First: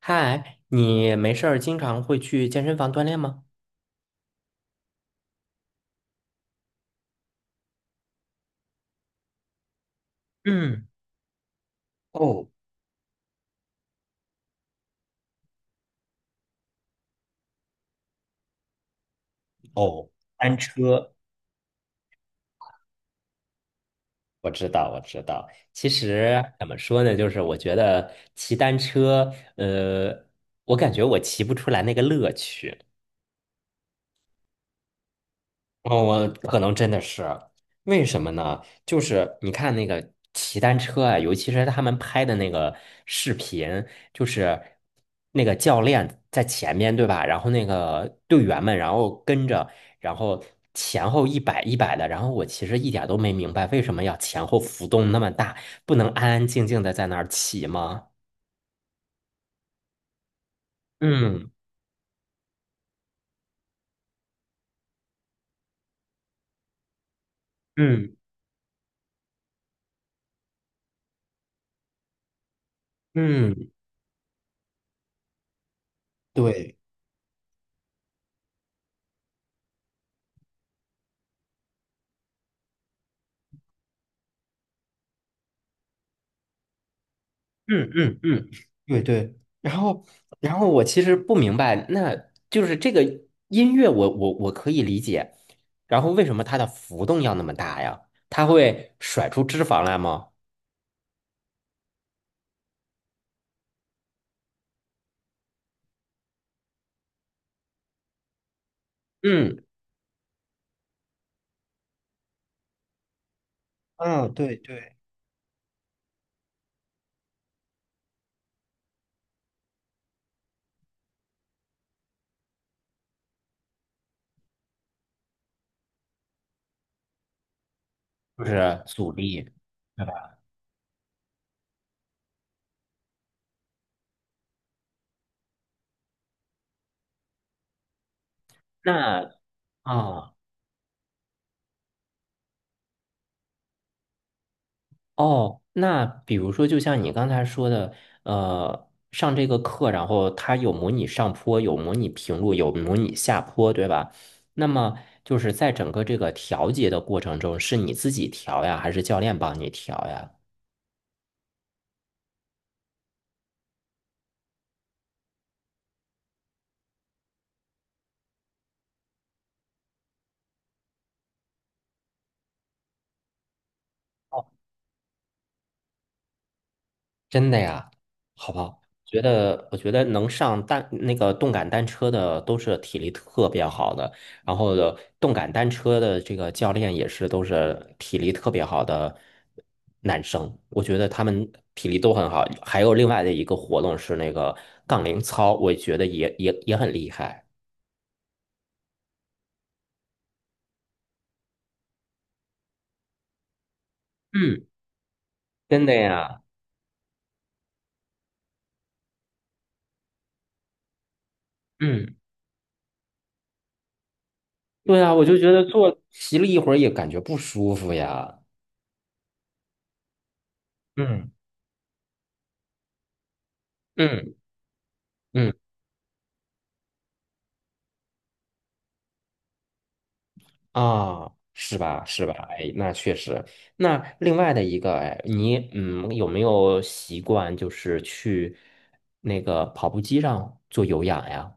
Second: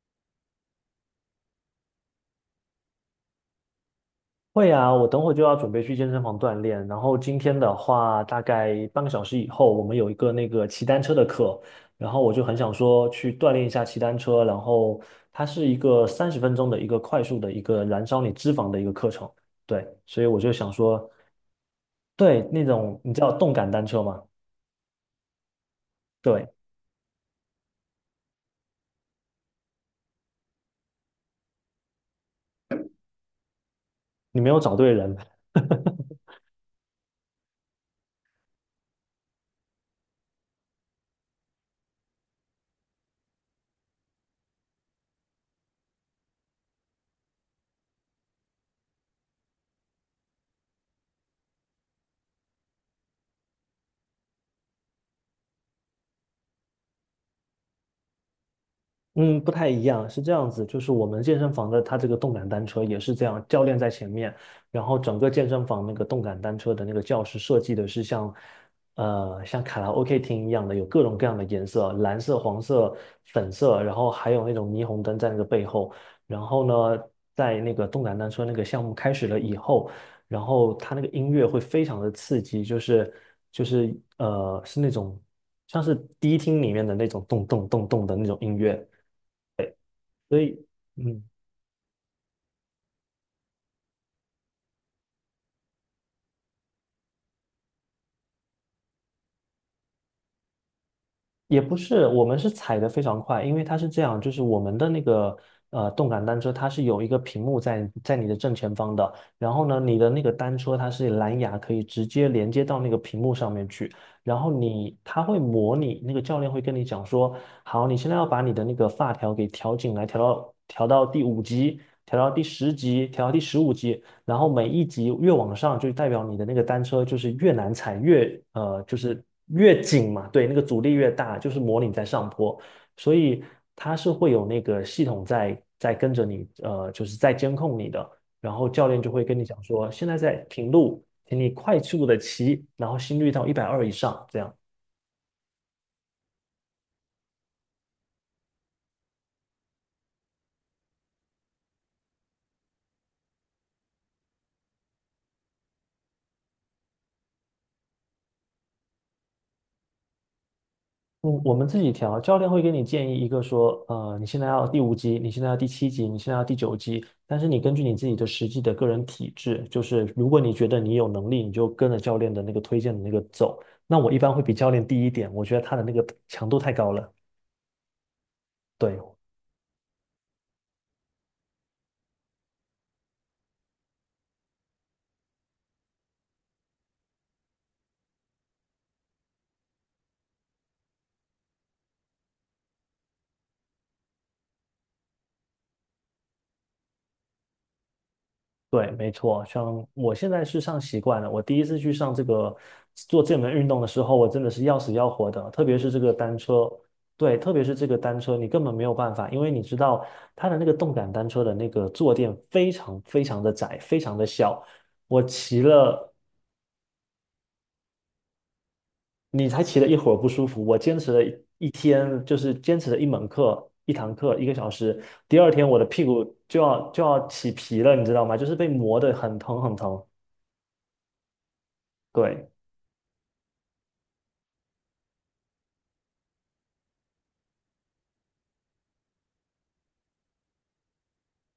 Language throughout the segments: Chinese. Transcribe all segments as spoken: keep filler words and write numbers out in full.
嗨，你没事儿经常会去健身房锻炼吗？会啊，我等会就要准备去健身房锻炼。然后今天的话，大概半个小时以后，我们有一个那个骑嗯，单车的课，然后我就哦很想说去锻炼一下骑单车。然后它是一个三十分钟的一个快速的一个燃烧你脂肪的一个课程，对，哦，所以我就单想说，车，对那种你知道动感单车吗？我知道，我知道。其实对，怎么说呢，就是我觉得骑单车，呃，我感觉我骑不出来那个乐趣。你没有找对人。哦，我可能真的是，为什么呢？就是你看那个骑单车啊，尤其是他们拍的那个视频，就是那个教练在前面，对吧？然后那个队员们，然后跟着，然后前后一摆一摆的。然后我其实一点都没明白，为什么要前后浮动那么大，不能安安静静的在那儿骑吗？嗯，不太一样，是这样子，就是我们健嗯身房的它这个动感单车也是这样，教练在前面，然后整个健身房那个动感单车的那个教室设计的是嗯像，呃，像卡拉 OK 厅一样的，有各种各样的颜色，蓝色、黄色、粉嗯，色，然后还有那种霓虹灯在那个背后，然后对。呢，在那个动感单车那个项目开始了以后，然后它那个音乐会非常的刺激，就是就是呃，是那种像是迪厅里面的那种咚咚咚嗯咚的嗯那种嗯，音乐。对对。然后，所然以，后我其实嗯，不明白，那就是这个音乐我，我我可以理解。然后为什么它的浮动要那么大呀？它会甩出脂肪来吗？也不是，我们是踩得非常快，因为它是这样，就是我们的那个呃动感单车，它是有一个屏幕在在你的正前方的，然嗯，后呢，你的那个单车它是蓝牙可以直接连接到那个屏幕上面去，嗯，然后对对。你它会模拟，那个教练会跟你讲说，好，你现在要把你的那个发条给调紧来，调到调到第五级，调到第十级，调到第十五级，然后每一级越往上，就代表你的那个单车就是越难踩，越就呃是就阻是力。越紧嘛，对，那个阻力越大，就是模拟在上坡，所以它是会有那个系统在在跟着你，呃，就是在监控你的，然后教练就会那跟你讲说，现在啊。在平路，请你快速的骑，然后心率到一百二以上，这样。哦，那比如说，就像你刚才说的，呃，上这个课，然后它有模拟上坡，有模拟平路，有模拟下坡，对吧？那么就是在整个这个调节的过程中，是你自己调呀，还是教练帮你调呀？嗯，我们自己调，教练会给你建议一个说，呃，你现在要第五级，你现在要第七级，你现在要第九级，但是你根据你自己的实际的个人体质，就是如果你觉得你有能力，你就跟着教练的那个推荐的那个走。那我一般会比教练低一点，我觉得他的那个强度太高了。真的呀，好不好？对，觉得我觉得能上单那个动感单车的都是体力特别好的，然后的动感单车的这个教练也是都是体力特别好的男生，我觉得他们体力都很好。还有另外的一个活动是那个杠铃操，我觉得也也也很厉害。对，没错，像我现在是上习惯了。我第一次去上这个做这门运动的时候，我真的是嗯，要死要活的。特别真是的这个单呀，车，对，特别是这个单车，你根本没有办法，因为你知道它的那个动感单车的那个坐嗯，垫非常非常的窄，非常的小。对啊，我我就觉骑得坐了，骑了一会儿也感觉不舒服呀。你才骑了一会儿不舒服，我坚持了嗯一一天，就是坚持了一门课，一堂嗯课，一个小时。第二嗯。天我的屁股就要就要起皮了，你知道吗？就是被磨得很疼很疼。啊，是吧？是吧？对。哎，那确实。那另外的一个，哎，你嗯，有没有习惯就是去那个跑步机上做有氧呀？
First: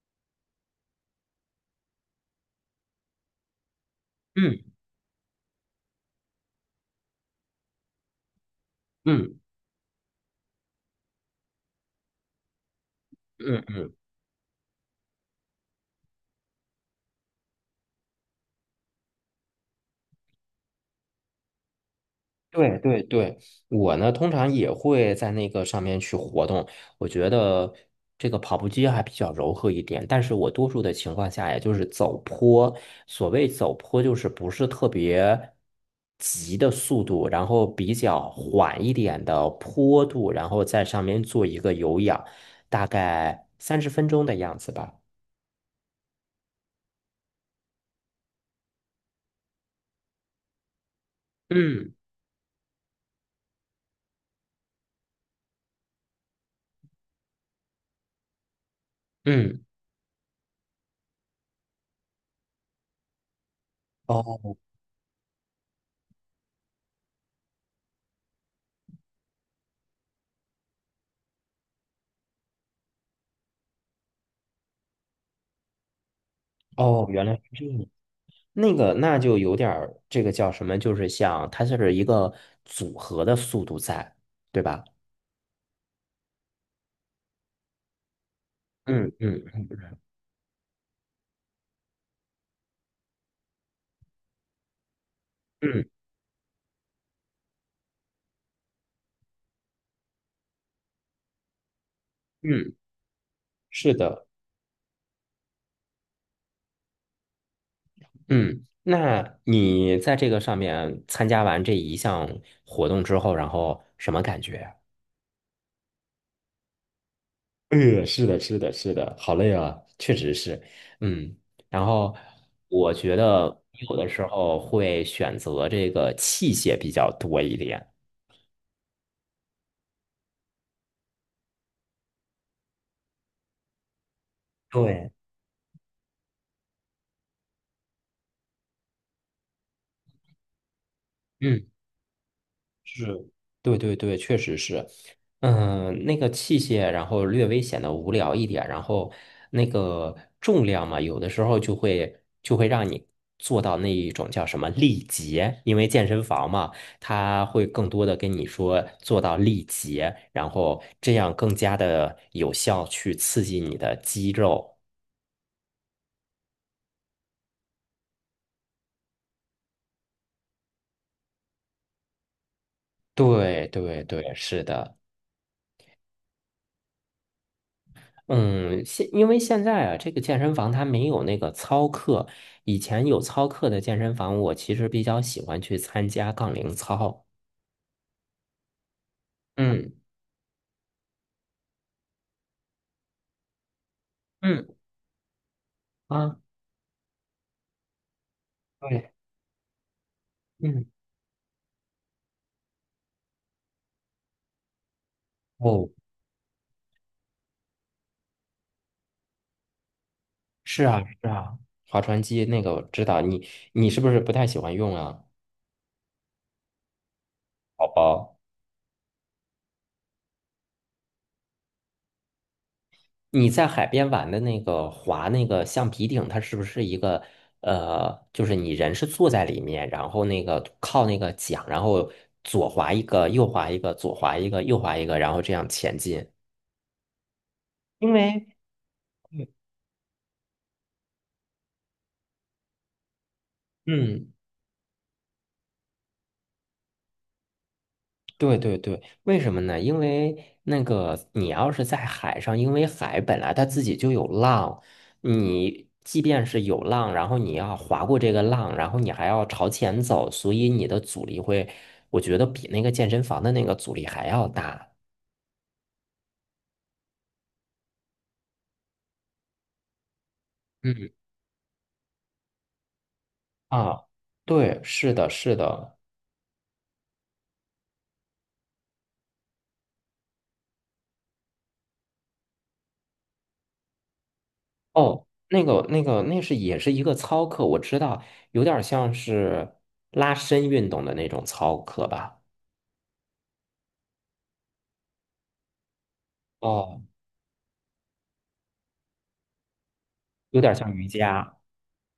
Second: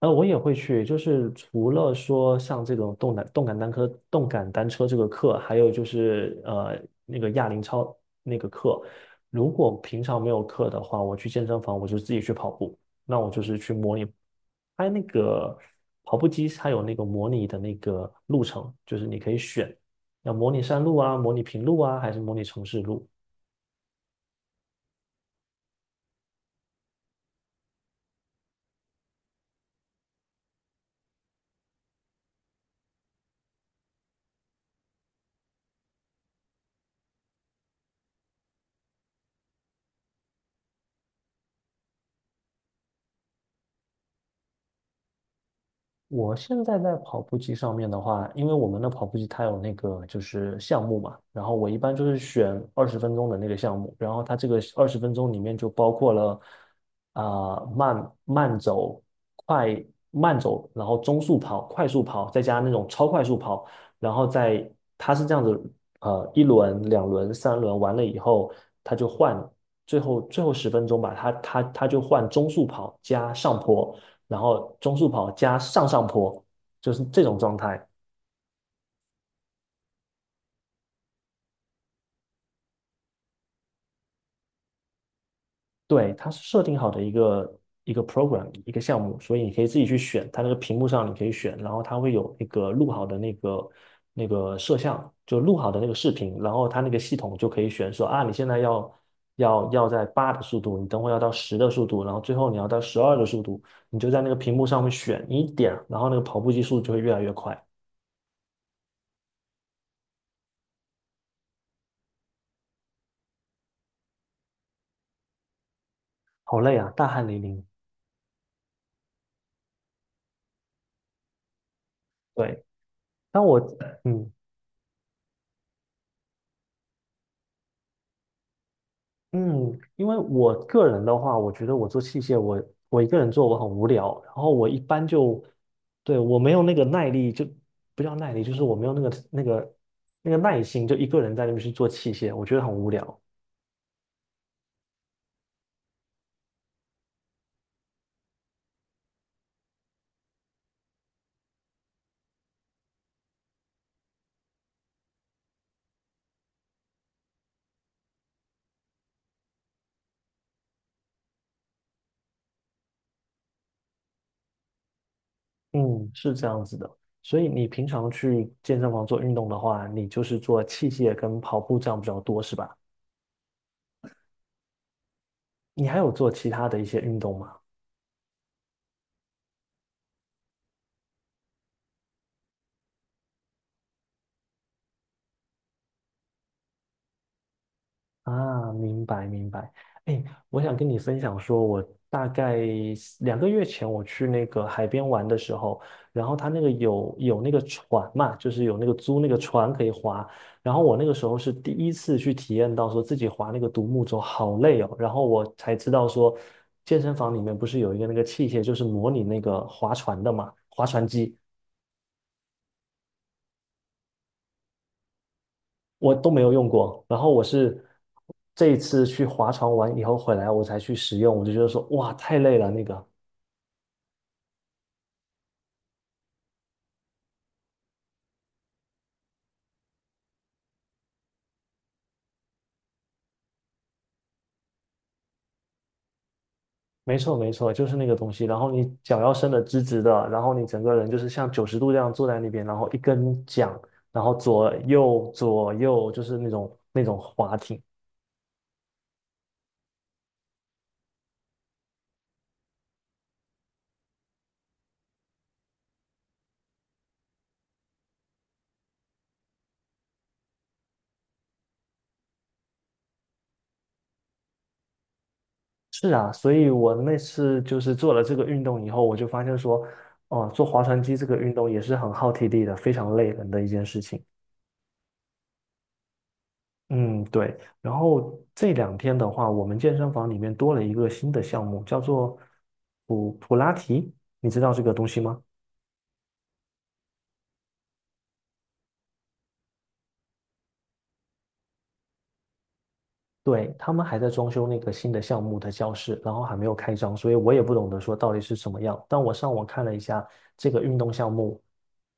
呃，我也会去，就是除了说像这种动感动感单车、动感嗯单车这个课，还有就是呃那个哑铃操那个课。嗯如果平常没有课的话，我去健身房，我就自己去跑步。那我就是去嗯模拟，它那个跑步机它有那个模拟的那个路程，就是你可以选要模拟山路啊、模拟平路啊，还是模拟城对市对路。对，我呢通常也会在那个上面去活动。我觉得这个跑步机还比较柔和一点，但是我多数的情况下，也就是走坡。所谓走坡，就是不是特别急的速度，然后比较缓一点的坡度，然后在上面做一个有氧，大概三十分钟的样子吧。我现在在跑步机上面的话，因为我们的跑步机它有那个就是项目嘛，然后我一嗯般就是选二十分钟的那个项目，然后它这个二十分钟里面就包括了啊、慢慢走、嗯，快慢走，然后中速跑、快速跑，再加那种超快速跑，然后哦再它是这样子，呃，一轮、两轮、三轮完了以后，它就换最后最后十分钟吧，它它它就换中速跑加上坡。然后中速跑加上上坡，就是哦，这原来种是状这样。态。那个那就有点儿这个叫什么，就是像它是一个组合的速度在，对吧？对，它是设定好的一个一个 program 一个项嗯目，所以你嗯可以自己去选，它那个屏幕上你可以选，然后它会有那个录好的那个那个摄像，就录好的嗯那个视频，然后它那个系统就可以选说啊，你现在要要要在八的速度，你等会要到十的速度，然后最后你要嗯，到十二的速度，是你就在的，那个屏幕上面选你一点，然后那个跑步机速度就会越来越快。嗯。那你在这个上面参加完这一项活动之后，然后什么感觉？好累啊，大汗淋漓。呃，是的，是的，是的，好累啊，确实是，嗯。然后对，我觉得当我有的时嗯。候会选择这个器械比较多一点。嗯，因为我个人的话，我觉得我做器械，我我一个人做我很无聊，然后我一般对，就，对，我没有那个耐力，就不叫耐力，就是我没有那个那个那个耐心，就一个人在那边嗯。去做器械，我觉得很无聊。是，对对对，确实是，嗯，那个器械，然后略微显得无聊一点，然后那个重量嘛，有的时候就会就会让你做到那一种叫什么力竭，因为健身房嘛，它会更多的跟你说做到力竭，然后这样更加的有效去刺激你的肌肉。嗯，是这样子的。所以你平常去健身房做运动的话，你就是做器械跟跑步这样比较多，是吧？对对对，是的。你还有做其他的一些运动吗？嗯，现因为现在啊，这个健身房它没有那个操课，以前有操课的健身房，我其实比较喜欢去参加杠铃操。啊，明白明白。嗯哎，我想跟你分享说，我大概两个月前我去那个嗯海边玩的时候，然后啊，他那个有有那个船嘛，就是有那个对，租那个船可以划。然后嗯我那个时候是第一次去体验到说自己划那个独木舟好累哦，然后我才知哦，道说，健身房里面不是有一个那个器械，就是模拟那个划船的嘛，是划啊船是机。啊，划船机那个我知道，你你是不是不太喜欢用啊，我都没有用过。然后我是宝宝？这一次去划船玩以后回来，我才去使用，我就觉得说，哇，太累了那个。你在海边玩的那个划那个橡皮艇，它是不是一个呃，就是你人是坐在里面，然后那个靠那个桨，然后左划一个，右划一个，左划一个，右划一个，然后这样前进。没错，没错，就是那因个东西。为然后你脚要伸的直直的，然后你整个人就是像九十度这样坐在那边，然后一根桨，然嗯后左右左右就是那种那种划艇。对对对，为什么呢？因为那个你要是在海上，因为海本来它自己就有浪，你即便是有浪，然后你要划过这个浪，然后你还要朝前走，所以你的阻力会，我觉得比那个健身房的那个阻力还要大。是啊，所以我那次就是做了这个运动以后，我就发现说，哦、做划船嗯机这个运动也是很耗体力的，非常累人的一件事啊，情。对，是的，是的。嗯，对。然后这两天的话，我们健身房里面多了一个新的项目，叫做普普拉提，你知道这个东西哦，吗？那个那个那是也是一个操课，我知道，有点像是拉伸运动的那种操课吧。对，他们还在装修那个新的项目的教室，然后还没有开哦，张，所以我也不懂得说到底是什么样。但我上网看了一下有这点个像运瑜动项伽。目，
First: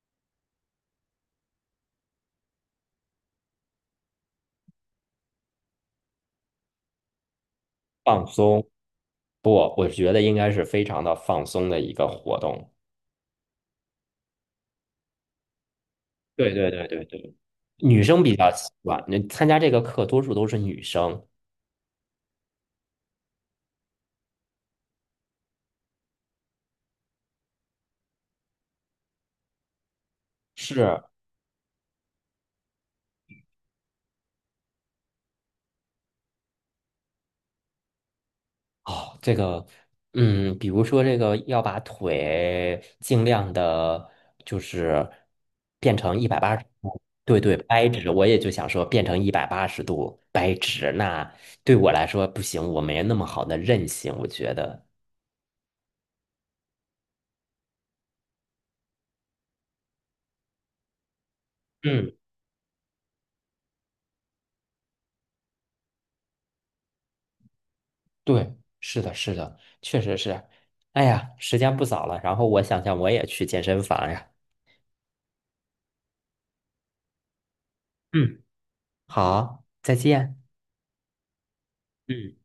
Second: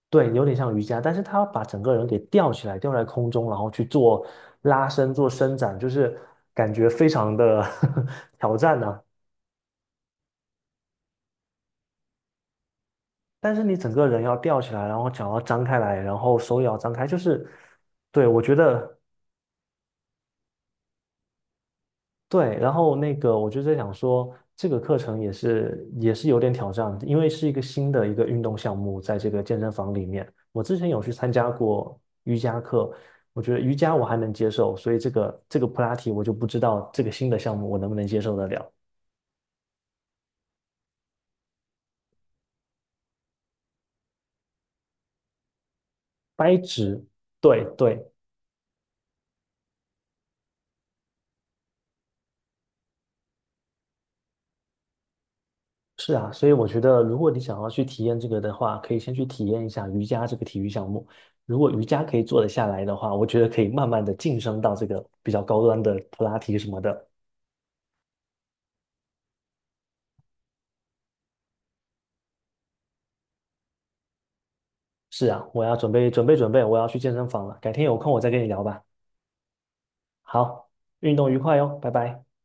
对，有点像瑜伽，但是他把整个人给吊起来，吊在空中，然后去做拉伸、做伸展，就是感觉非常的 放 挑松，战呢、不，我觉得应该是非常的放松的一个活动。但是你整个人要吊起来，然后脚要张开来，然后对手也对要对张对开，就对，是，女生对，比我较觉习得惯。那参加这个课多数都是女生。对。然后那个，我就在想说，这个课程也是也是有点挑战，因为是一个新的一个运动项目，在这个健身房里面，我之前是有去参加过瑜伽课，我觉得瑜伽我还能接受，所以这个这个普拉提我就不知道这个新的项目我能不能接受得了。哦，这个，嗯，比如说这个要把腿尽量的，就是变成一百掰八十，直，对对，对掰直。对，我也就想说变成一百八十度掰直，那对我来说不行，我没那么好的韧性，我觉得。是啊，所以我觉得，如果你想要去体验这个的话，可以先去体验一下瑜伽这个体育项目。如果瑜伽嗯。可以做得下来的话，我觉得可以慢慢的晋升到这个比较高端的普拉提什么的。对，是的，是的，确实是。哎呀，时间不早了，然后我想想我也去健身房呀。是啊，我要准备准备准备，我要去健身房了。改天有空我再跟嗯，你聊吧。好，再见。好，运动愉快哟，拜拜。嗯。